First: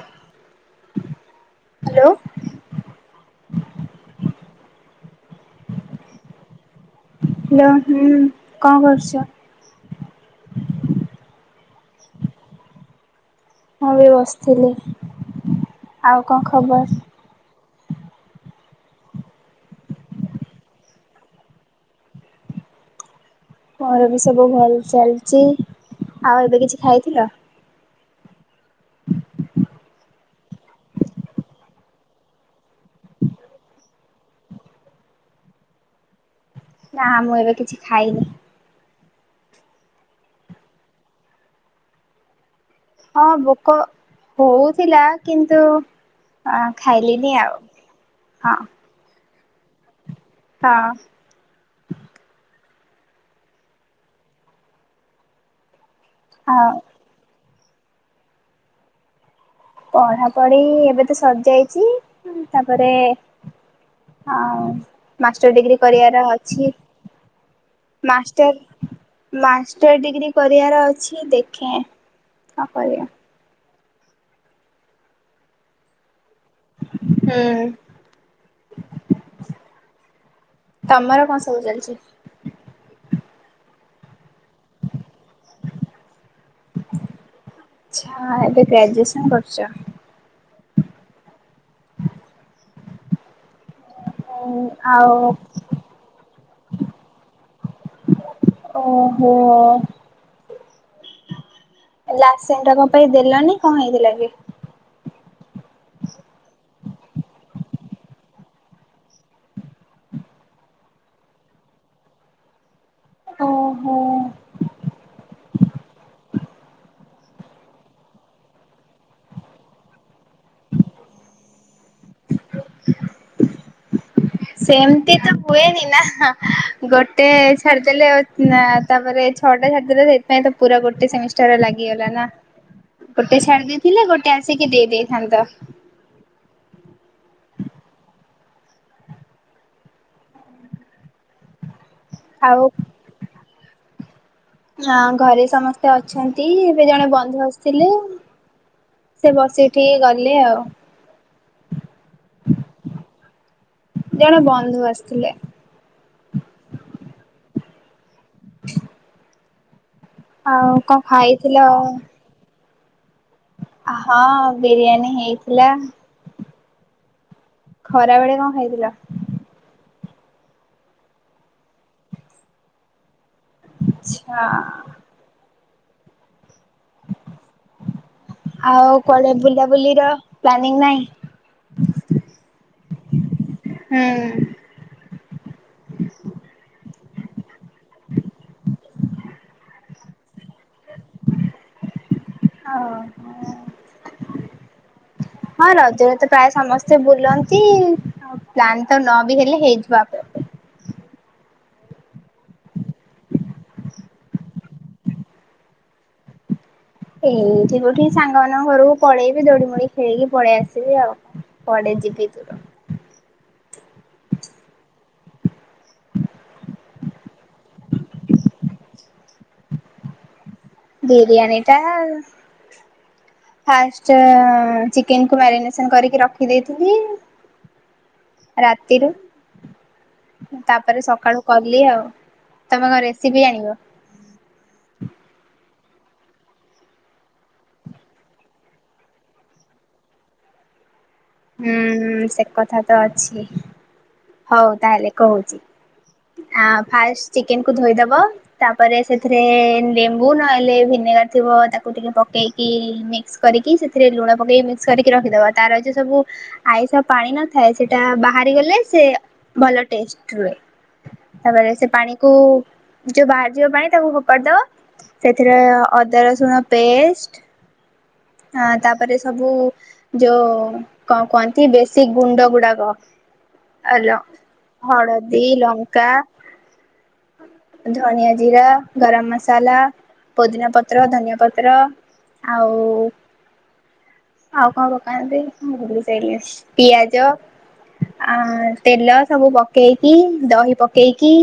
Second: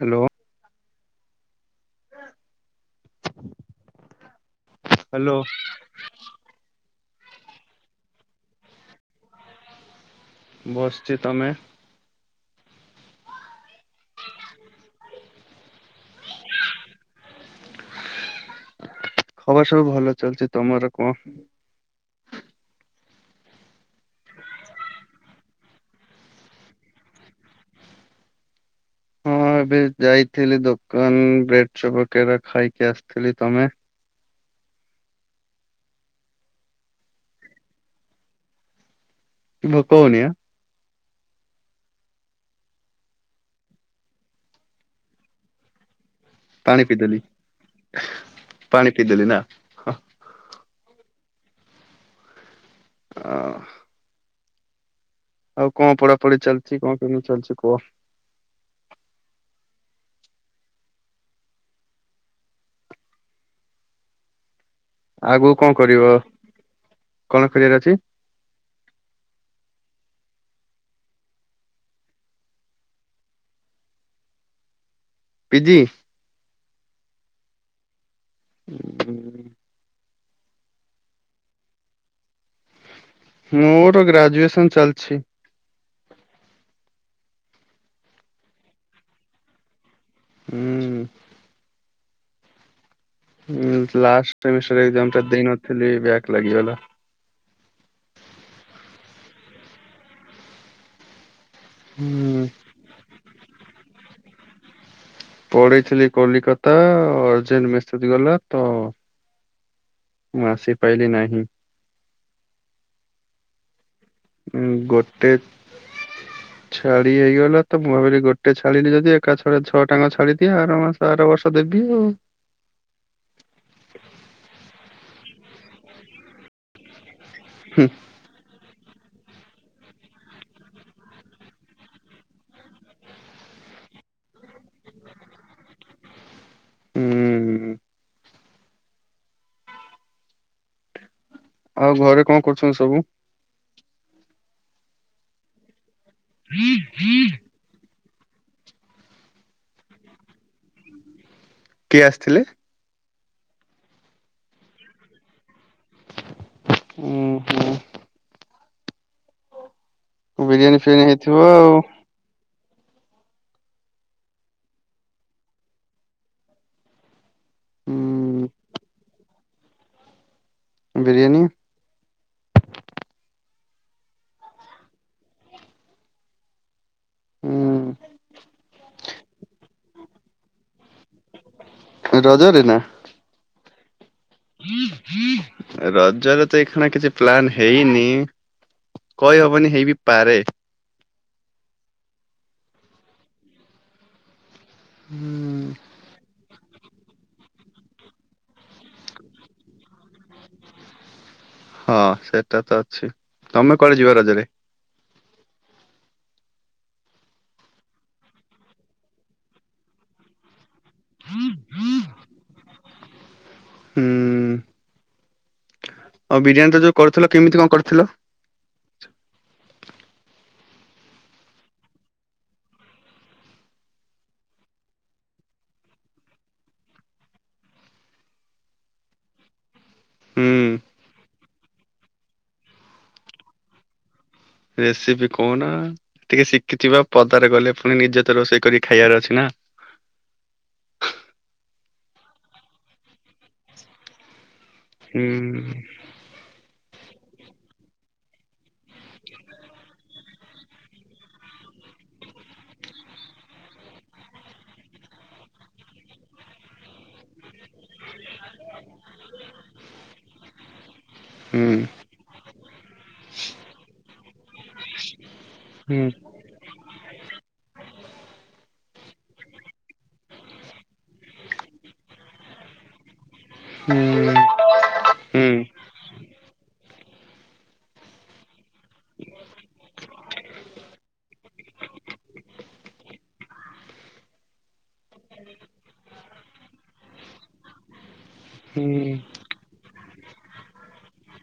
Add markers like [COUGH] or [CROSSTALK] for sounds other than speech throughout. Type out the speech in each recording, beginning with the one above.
Hello hello. Hello. Hello ହୁଁ କଣ କରୁଛ? ବସିଛି ତମେ ମୁଁ ବି ବସିଥିଲି ଆଉ କଣ ଖବର ଖବର ସବୁ ଭଲ ଚାଲିଛି ତମର କଣ ଘର ବି ସବୁ ଭଲ ଚାଲିଛି ଆଉ ଏବେ କିଛି ଖାଇଥିଲ। ହଁ ଏବେ ଯାଇଥିଲି ଦୋକାନ ବ୍ରେଡ ଚପକରା ଖାଇକି ଆସିଥିଲି। ତମେ ନା ମୁଁ ଏବେ କିଛି ଖାଇନି। କି ଭୋକଉନି ଆ ହଁ ଭୋକ ହଉଥିଲା କିନ୍ତୁ ଅ ପାଣି ଖାଇଲିନି ଆଉ ହଁ କି ଦେଲି ନା ହଁ ହଁ। ହୁଁ ଆଉ କଣ ପଢାପଢି ହଁ ଚାଲିଛି କଣ କେମି ଚାଲିଛି କୁହ। ପଢାପଢି ଏବେ ତ ସରିଯାଇଛି ତାପରେ ଆଉ ମାଷ୍ଟର ଆଗକୁ କଣ ଡିଗ୍ରୀ କରିବ? କରିବାର ଅଛି କଣ କରିବାର ଅଛି ମାଷ୍ଟର ମାଷ୍ଟର ଡିଗ୍ରୀ କରିବାର ଅଛି ଦେଖେ ଆଉ କରିବା। ପିଜି। ହୁଁ। ତମର କଣ ସବୁ ଚାଲିଛି। ମୋର ଗ୍ରାଜୁଏସନ ଚାଲିଛି। ଆଚ୍ଛା ଏବେ ଗ୍ରାଜୁଏସନ୍ କରୁଛ। ହୁଁ। [UNINTELLIGIBLE] ଲାଷ୍ଟ ଟାଇମ ଟା ଆଉ ଦେଇନଥିଲି ବ୍ୟାକ ଲାଗିଗଲା। ଓ ହୋ ହ। ହୁଁ ଲାସ ଟାଇମ ଟା କଣ ପାଇଁ ଦେଲନି କଣ ହେଇଥିଲା କି ପଳେଇଥିଲି କଲିକତା ଅର୍ଜେଣ୍ଟ ମେସେଜ ଗଲା ତ ମୁଁ ଆସି ପାଇଲି ନାହିଁ। ଓ ହୋ। ଉଁ ଗୋଟେ ଛାଡି ହେଇଗଲା ତ ମୁଁ ଭାବିଲି ଗୋଟେ ଛାଡି ଯଦି ଏକା ଛଅଟା ଙ୍କ ଛାଡ଼ିଦିଏ ଆର ମାସ ଆର ବର୍ଷ ଦେବି ଆଉ। [INAUDIBLE] ସେମତି ତ ହୁଏନି ନା ହାଁ ଗୋଟେ ହୁଁ ଛାଡିଦେଲେ ନା ତାପରେ ଛଅଟା ଛାଡିଦେଲ ସେଇଥିପାଇଁ ତ ପୁରା ଗୋଟେ ସେମିଷ୍ଟାରେ ଲାଗିଗଲା ନାଁ। ଗୋଟେ ଛାଡି ଦେଇେଥିଲେ ଗୋଟେ ଆସିକି ଦେଇ ଦେଇଥାନ୍ତ। ହୁଁ ଆଉ ଘରେ କଣ ଆଉ କରୁଛନ୍ତି ସବୁ? ନାଁ ଘରେ ସମସ୍ତେ ଅଛନ୍ତି ଏବେ ଜଣେ ବନ୍ଧୁ ଆସ ଥିଲେ ସେ ବସିକି ଟିକେ ଗଲେ ଆଉ। କିଏ ଆସିଥିଲେ? ଜଣେ ବନ୍ଧୁ ଆସିଥିଲେ। ହୁଁ ହୁଁ। ଆଉ ବିରିୟାନୀ କଣ ଫିରିୟାନୀ ହେଇଥିବ ଆଉ। ଖାଇଥିଲ ହଁ ବିରିୟାନୀ ହେଇଥିଲା। ଖରା ବେଳେ ହୁଁ କଣ ଖାଇଥିଲ? ବିରିୟାନୀ। ଆ ଛା ହୁଁ ଆଉ କୁଆଡେ ବୁଲାବୁଲି ର ପ୍ଲାନିଂ ନାଇଁ? ରଜରେ ନା। ହୁଁ ରଜରେ ତ ଏଇଖିଣା କିଛି ପ୍ଲାନ୍ ହେଇନି। କହିହବନି ହେଇବି ପାରେ। ହଁ ହୁଁ ହଁ ରଜରେ ତ ପ୍ରାୟ ସମସ୍ତେ ବୁଲନ୍ତି ଆଉ ପ୍ଲାନ ତ ନ ବି ହେଲେ ହେଇଯିବ ଆପେ। ଆପେ। ହଁ ସେଟା ତ ଅଛି ତମେ କୁଆଡେ ଯିବ ରଜରେ? ଏଇଠି କୋଉଠିକି ସାଙ୍ଗମାନାନଙ୍କ ଘରକୁ ପଳେଇବି ଦୋଳି ମୋଳି ଖେଳିକି ପଳେଇ ଆସିବି ଆଉ। କୁଆଡ଼େ ଜିବି ଦୁର। ହୁଁ ଆଉ ବିରିୟାନୀ ଟା ଯୋଉ କରୁଥିଲ କେମିତି କଣ କରିଥିଲ? ବିରିୟାନିଟା ଫାଷ୍ଟ ଚିକେନକୁ ମାରିନେସନ୍ କରିକି ରଖି ଦେଇଥିଲି। ରାତିରୁ। ହୁଁ। ତା ପରେ ସକାଳୁ କଲି ଆଉ ତମେ କଣ ରେସିପି ଜାଣିବ? ରେସିପି କୋଉ ନା ଟିକେ ଶିଖିଥିବ ପଦାରେ ଗଲେ ପୁଣି ନିଜେ ତ ରୋଷେଇ କରି ଖାଇବାର ଅଛି ନା। ହୁଁ ହୁଁ ସେ କଥା ତ ଅଛି ହଉ ତାହେଲେ ହୁଁ କହୁଛି। ଆଉ ଫାଷ୍ଟ ଚିକେନ କୁ ଧୋଇଦବ ତା ପରେ ସେଥିରେ ଲେମ୍ବୁ ନହେଲେ ଭିନେଗାର ଥିବ ତାକୁ ଟିକେ ପକେଇି ଇ ମିକ୍ସ କରିକି ସେଥିରେ ଲୁଣ ପକେଇକି ମିକ୍ସ କରିକି ରଖିଦବ ତାର ଯୋଉ ସବୁ ଆଇଷ ପାଣି ନଥାଏ ସେଟା ବାହାରି ଗଲେ ସେଇଟା ଭଲ ଟେଷ୍ଟ ରୁହେ। ତାପରେ ହୁଁ ସେ ପାଣି କୁ ଯୋଉ ବାହାରିଯିବ ପାଣି ତାକୁ ଫୋପାଡି ଦବ ସେଥିରେ ହୁଁ ଅଦା ରସୁଣ ପେଷ୍ଟ ହଁ ତାପରେ ସବୁ ଯୋଉ କ କୁହନ୍ତି ବେଶୀ ଗୁଣ୍ଡ ଗୁଡାକ ଆଲ। ହୁଁ ହୁଁ ହଳଦୀ ହୁଁ ଲଙ୍କା। ଧନିଆ ଜିରା ଗରମ ମଶାଲା। ପୋଦିନା ପତ୍ର ଧନିଆ ପତ୍ର ଆଉ ଆଉ କଣ ପକାନ୍ତି କଣ ଭୁଲି ସାରିଲି ପିଆଜ। ଆ ତେଲ ସବୁ ପକେଇକି ଦହି ପକେଇକି।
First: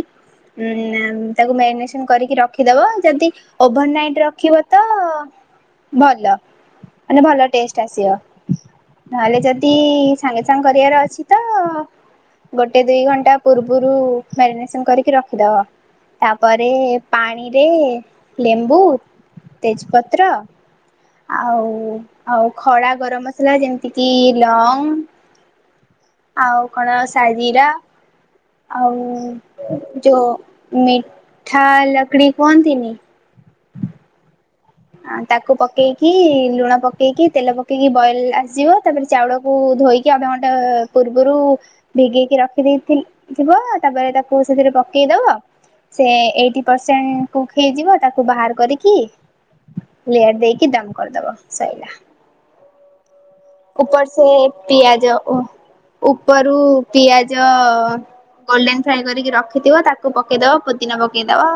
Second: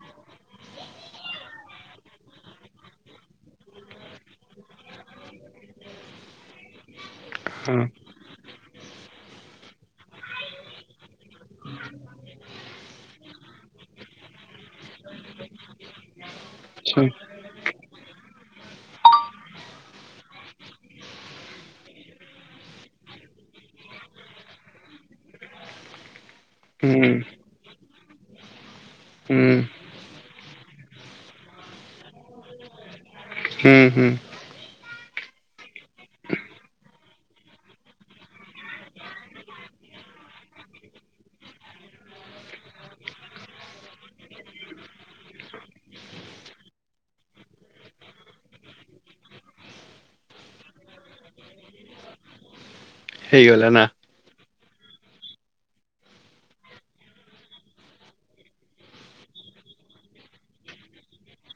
ଉଁ ତାକୁ ମ୍ୟାରିନେସନ କରିକି ରଖିଦବ ଯଦି ଓଭର ନାଇଟ ରଖିବ ତ ଭଲ ମାନେ ଭଲ ହଁ। ଟେଷ୍ଟ ଆସିବ। ନହେଲେ ଯଦି ସାଙ୍ଗେ ସାଙ୍ଗେ କରିବାର ଅଛି ତ ଗୋଟେ ଦୁଇ ଘଣ୍ଟା ପୂର୍ବରୁ ମ୍ୟାରିନେସନ କରିକି ରଖିଦବ। ତାପରେ ହୁଁ ପାଣିରେ ଲେମ୍ବୁ ତେଜପତ୍ର ଆଉ ଆଉ ଖଡ଼ା ଗରମ ମସଲା ଯେମିତି କିି ଲଙ୍ଗ ଆଉ କଣ ହୁଁ ସାଜିରା ଆଉ ହୁଁ ଯୋଉ ମିଠା ଲକଡି କୁହନ୍ତି ନି। ହୁଁ ହୁଁ। ତାକୁ ପକେଇକି ଲୁଣ ପକେଇକି ତେଲ ପକେଇକି ବଏଲ ଆସିଯିବ ତାପରେ ଚାଉଳକୁ ଧୋଇକି ଅଧଘଣ୍ଟା ପୂର୍ବରୁ ଭିଗେଇକି ରଖିଦେଇ ଥିଲ ଥିବ ତାପରେ ତାକୁ ସେଥିରେ ପକେଇ ଦବ। ସେ ଏଇଟି ପରସେଣ୍ଟ କୁକ ହେଇଯିବ ତାକୁ ବାହାର କରିକି ଲେୟାର ଦେଇକି ଦମ୍ କରିଦବ ସଇଲା। ହେଇଗଲା ନା ଉପର ସେ ପିଆଜ ଉପରୁ ପିଆଜ ଗୋଲଡେନ ଫ୍ରାଏ କରିକି ରଖିଥିବ ତାକୁ ପକେଇଦବ ପୋଦିନା ପକେଇଦବ।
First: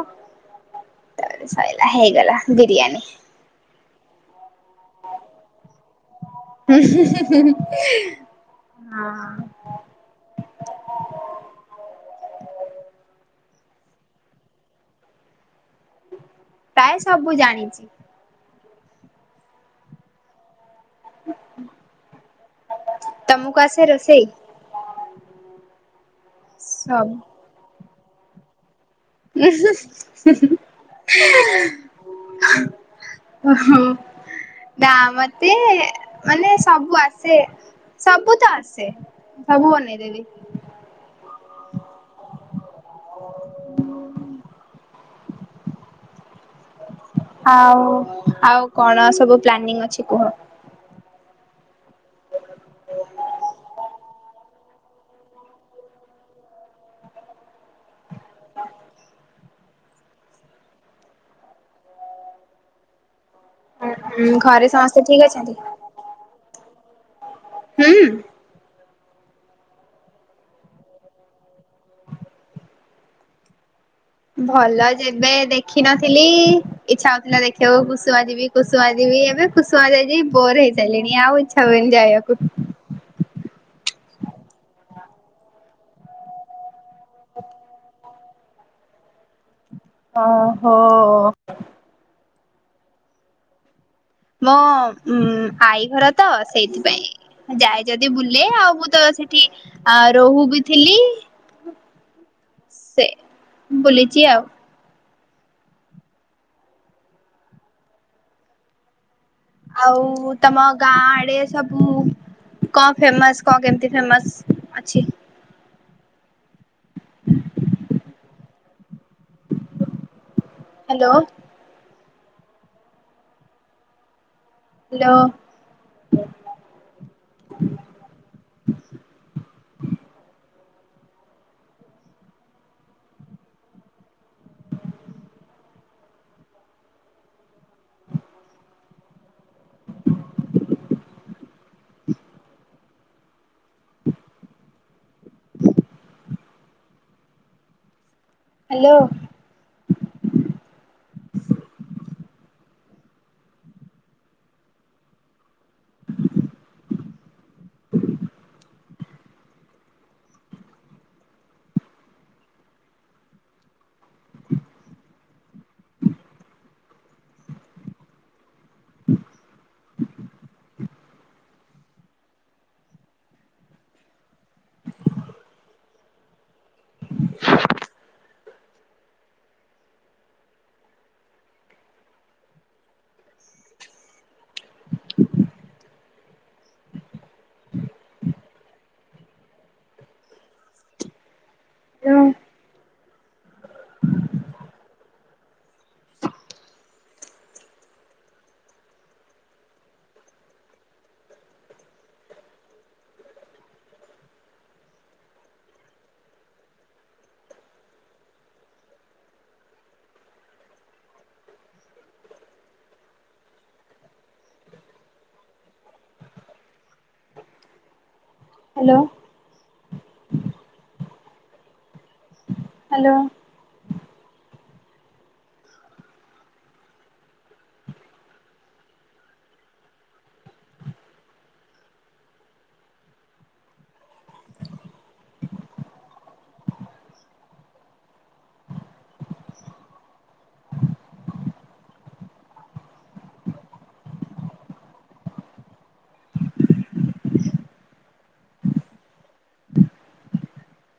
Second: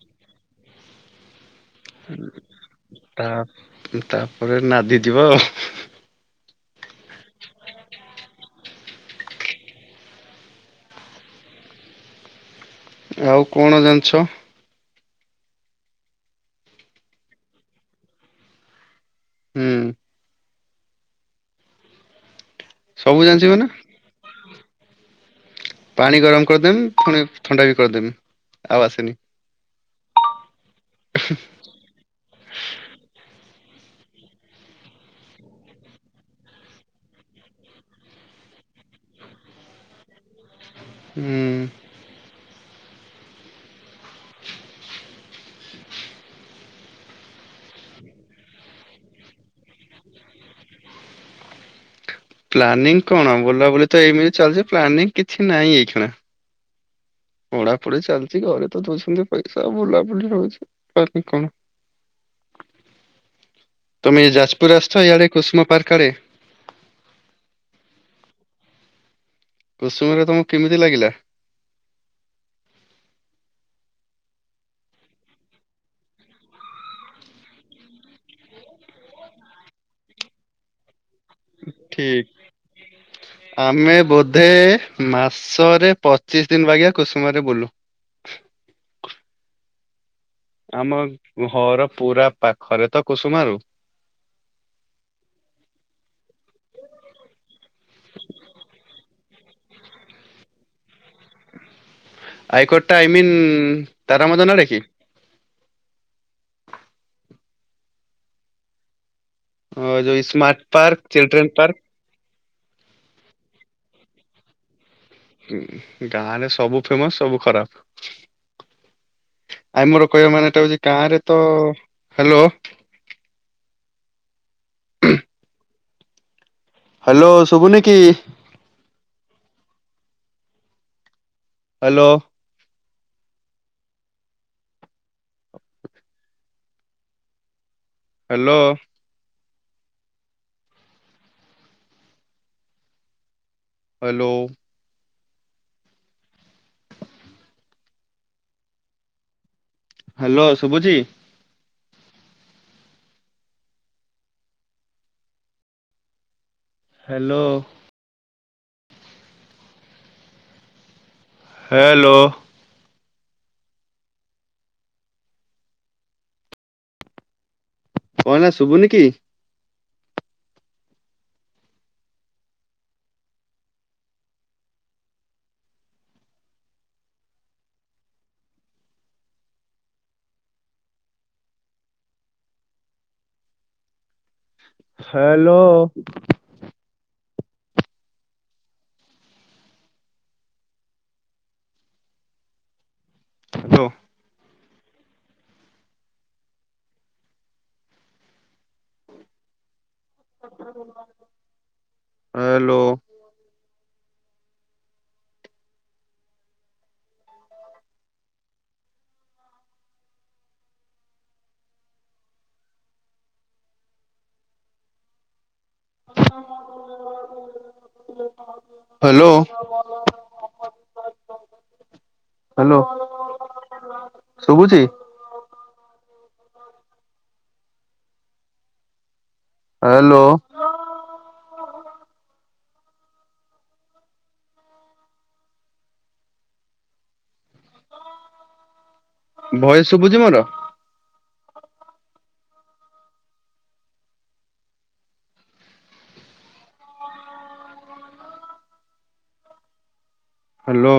ତା ପରେ ସଇଲା ହେଇଗଲା ବିରିୟାନୀ। ହଁ। ତାପରେ ନାଦି ଥିବ ଆଉ। ହୁଁ ହୁଁ ହୁଁ ହୁଁ ହଁ। ଆଉ କଣ ଜାଣିଛ? ପ୍ରାୟ ସବୁ ଜାଣିଛି। ହୁଁ। ସବୁ ଜାଣିଥିବ ତମକୁ ନା ଆସେ ରୋଷେଇ? ପାଣି ଗରମ କରିଦେମି ପୁଣି ଥଣ୍ଡା ବି କରିଦେମି ଆଉ ଆସେନି। ଉହୁଁ ହୁଁ ହୁଁ ହୁଁ। ଓ ହଁ। ନା ମତେ ମାନେ ସବୁ ଆସେ ସବୁ ତ ଆସେ। ସବୁ ବନେଇଦେବି। ହୁଁ। [INAUDIBLE] ଆଉ ଆଉ କଣ ସବୁ ପ୍ଲାନିଂ ଅଛି କୁହ? ପ୍ଲାନିଂ କଣ ବୁଲାବୁଲି ତ ଏଇମିତି ଚାଲିଛି ପ୍ଲାନିଂ କିଛି ନାହିଁ ଏଇଖିଣା। ପଢାପଢି ଚାଲିଛି ଘରେ ତ ଦଉଛନ୍ତି ପଇସା ବୁଲାବୁଲି ହଉଛି ବାକି କଣ। ତମେ ହୁଁ ଘରେ ଯାଜପୁର ସମସ୍ତେ ଆସିଛ ଠିକ ଇଆଡେ ଅଛନ୍ତି? କୁସୁମ ପାର୍କ ଆଡେ? ହୁଁ। କୁସୁମାରେ ତମକୁ କେମିତି ଲାଗିଲା? ଭଲ ଯେବେ ଦେଖିନଥିଲି ଇଚ୍ଛା ହଉଥିଲା ଦେଖିବାକୁ କୁସୁମା ଯିବି କୁସୁମା ଯିବି ଏବେ କୁସୁମା ଯାଇ ଯାଇ ବୋର ହେଇସାରିଲଣି ଆଉ ଇଚ୍ଛା ହୁଏ ନି ଯାଏ ଠିକ ବାକୁ। ଆମେ ବୋଧେ ମାସରେ ପଚିଶ ଦିନ ବାଗିଆ କୁସୁମାରେ ବୁଲୁ। ଆମ ଓହୋ ଘର ପୁରା ପାଖରେ ତ କୁସୁମାରୁ, ମୋ ଉ ଆଈ ଘର ତ ସେଇଥିପାଇଁ, ମୁଁ ଯାଏ ଯଦି ବୁଲେ ଆଉ ମୁଁ ତ ସେଠି ରୋହୁ ବି ଥିଲି। ଆଇକଟ ଟା ସେ ଆଇମନ୍ ବୁଲିଚି ତାର ଆଉ। [UNINTELLIGIBLE] ଅ, ଯୋଉ ଆଉ ସ୍ମାର୍ଟ ତମ ପାର୍କ ଗାଁ ଆଡେ ଚିଲଡ୍ରେନ ପାର୍କ ସବୁ କଣ ଫେମସ କଣ କେମିତି ଫେମସ? ଅଛି? ଗାଁରେ ସବୁ ଫେମସ ସବୁ ଖରାପ। ଆଉ ମୋର କହିବା ମାନେଟା ହଉଛି ହ୍ୟାଲୋ ଗାଁରେ ତ, ହ୍ୟାଲୋ। ହ୍ୟାଲୋ। ହ୍ୟାଲୋ ଶୁଭୁନି କି? Hello. Hello. Hello. Hello. Hello ଶୁଭୁଛି? ହ୍ୟାଲୋ। [UNINTELLIGIBLE] ହ୍ୟାଲୋ। କଣ ହେଲା ଶୁଭୁନି କି? ହ୍ୟାଲୋ। ହଁ। Hello. Hello. [UNINTELLIGIBLE] Hello. Hello. Hello ଶୁଭୁଛି? ହ୍ୟାଲୋ। ଭଏସ ଶୁଭୁଛିି ମୋର? ହ୍ୟାଲୋ।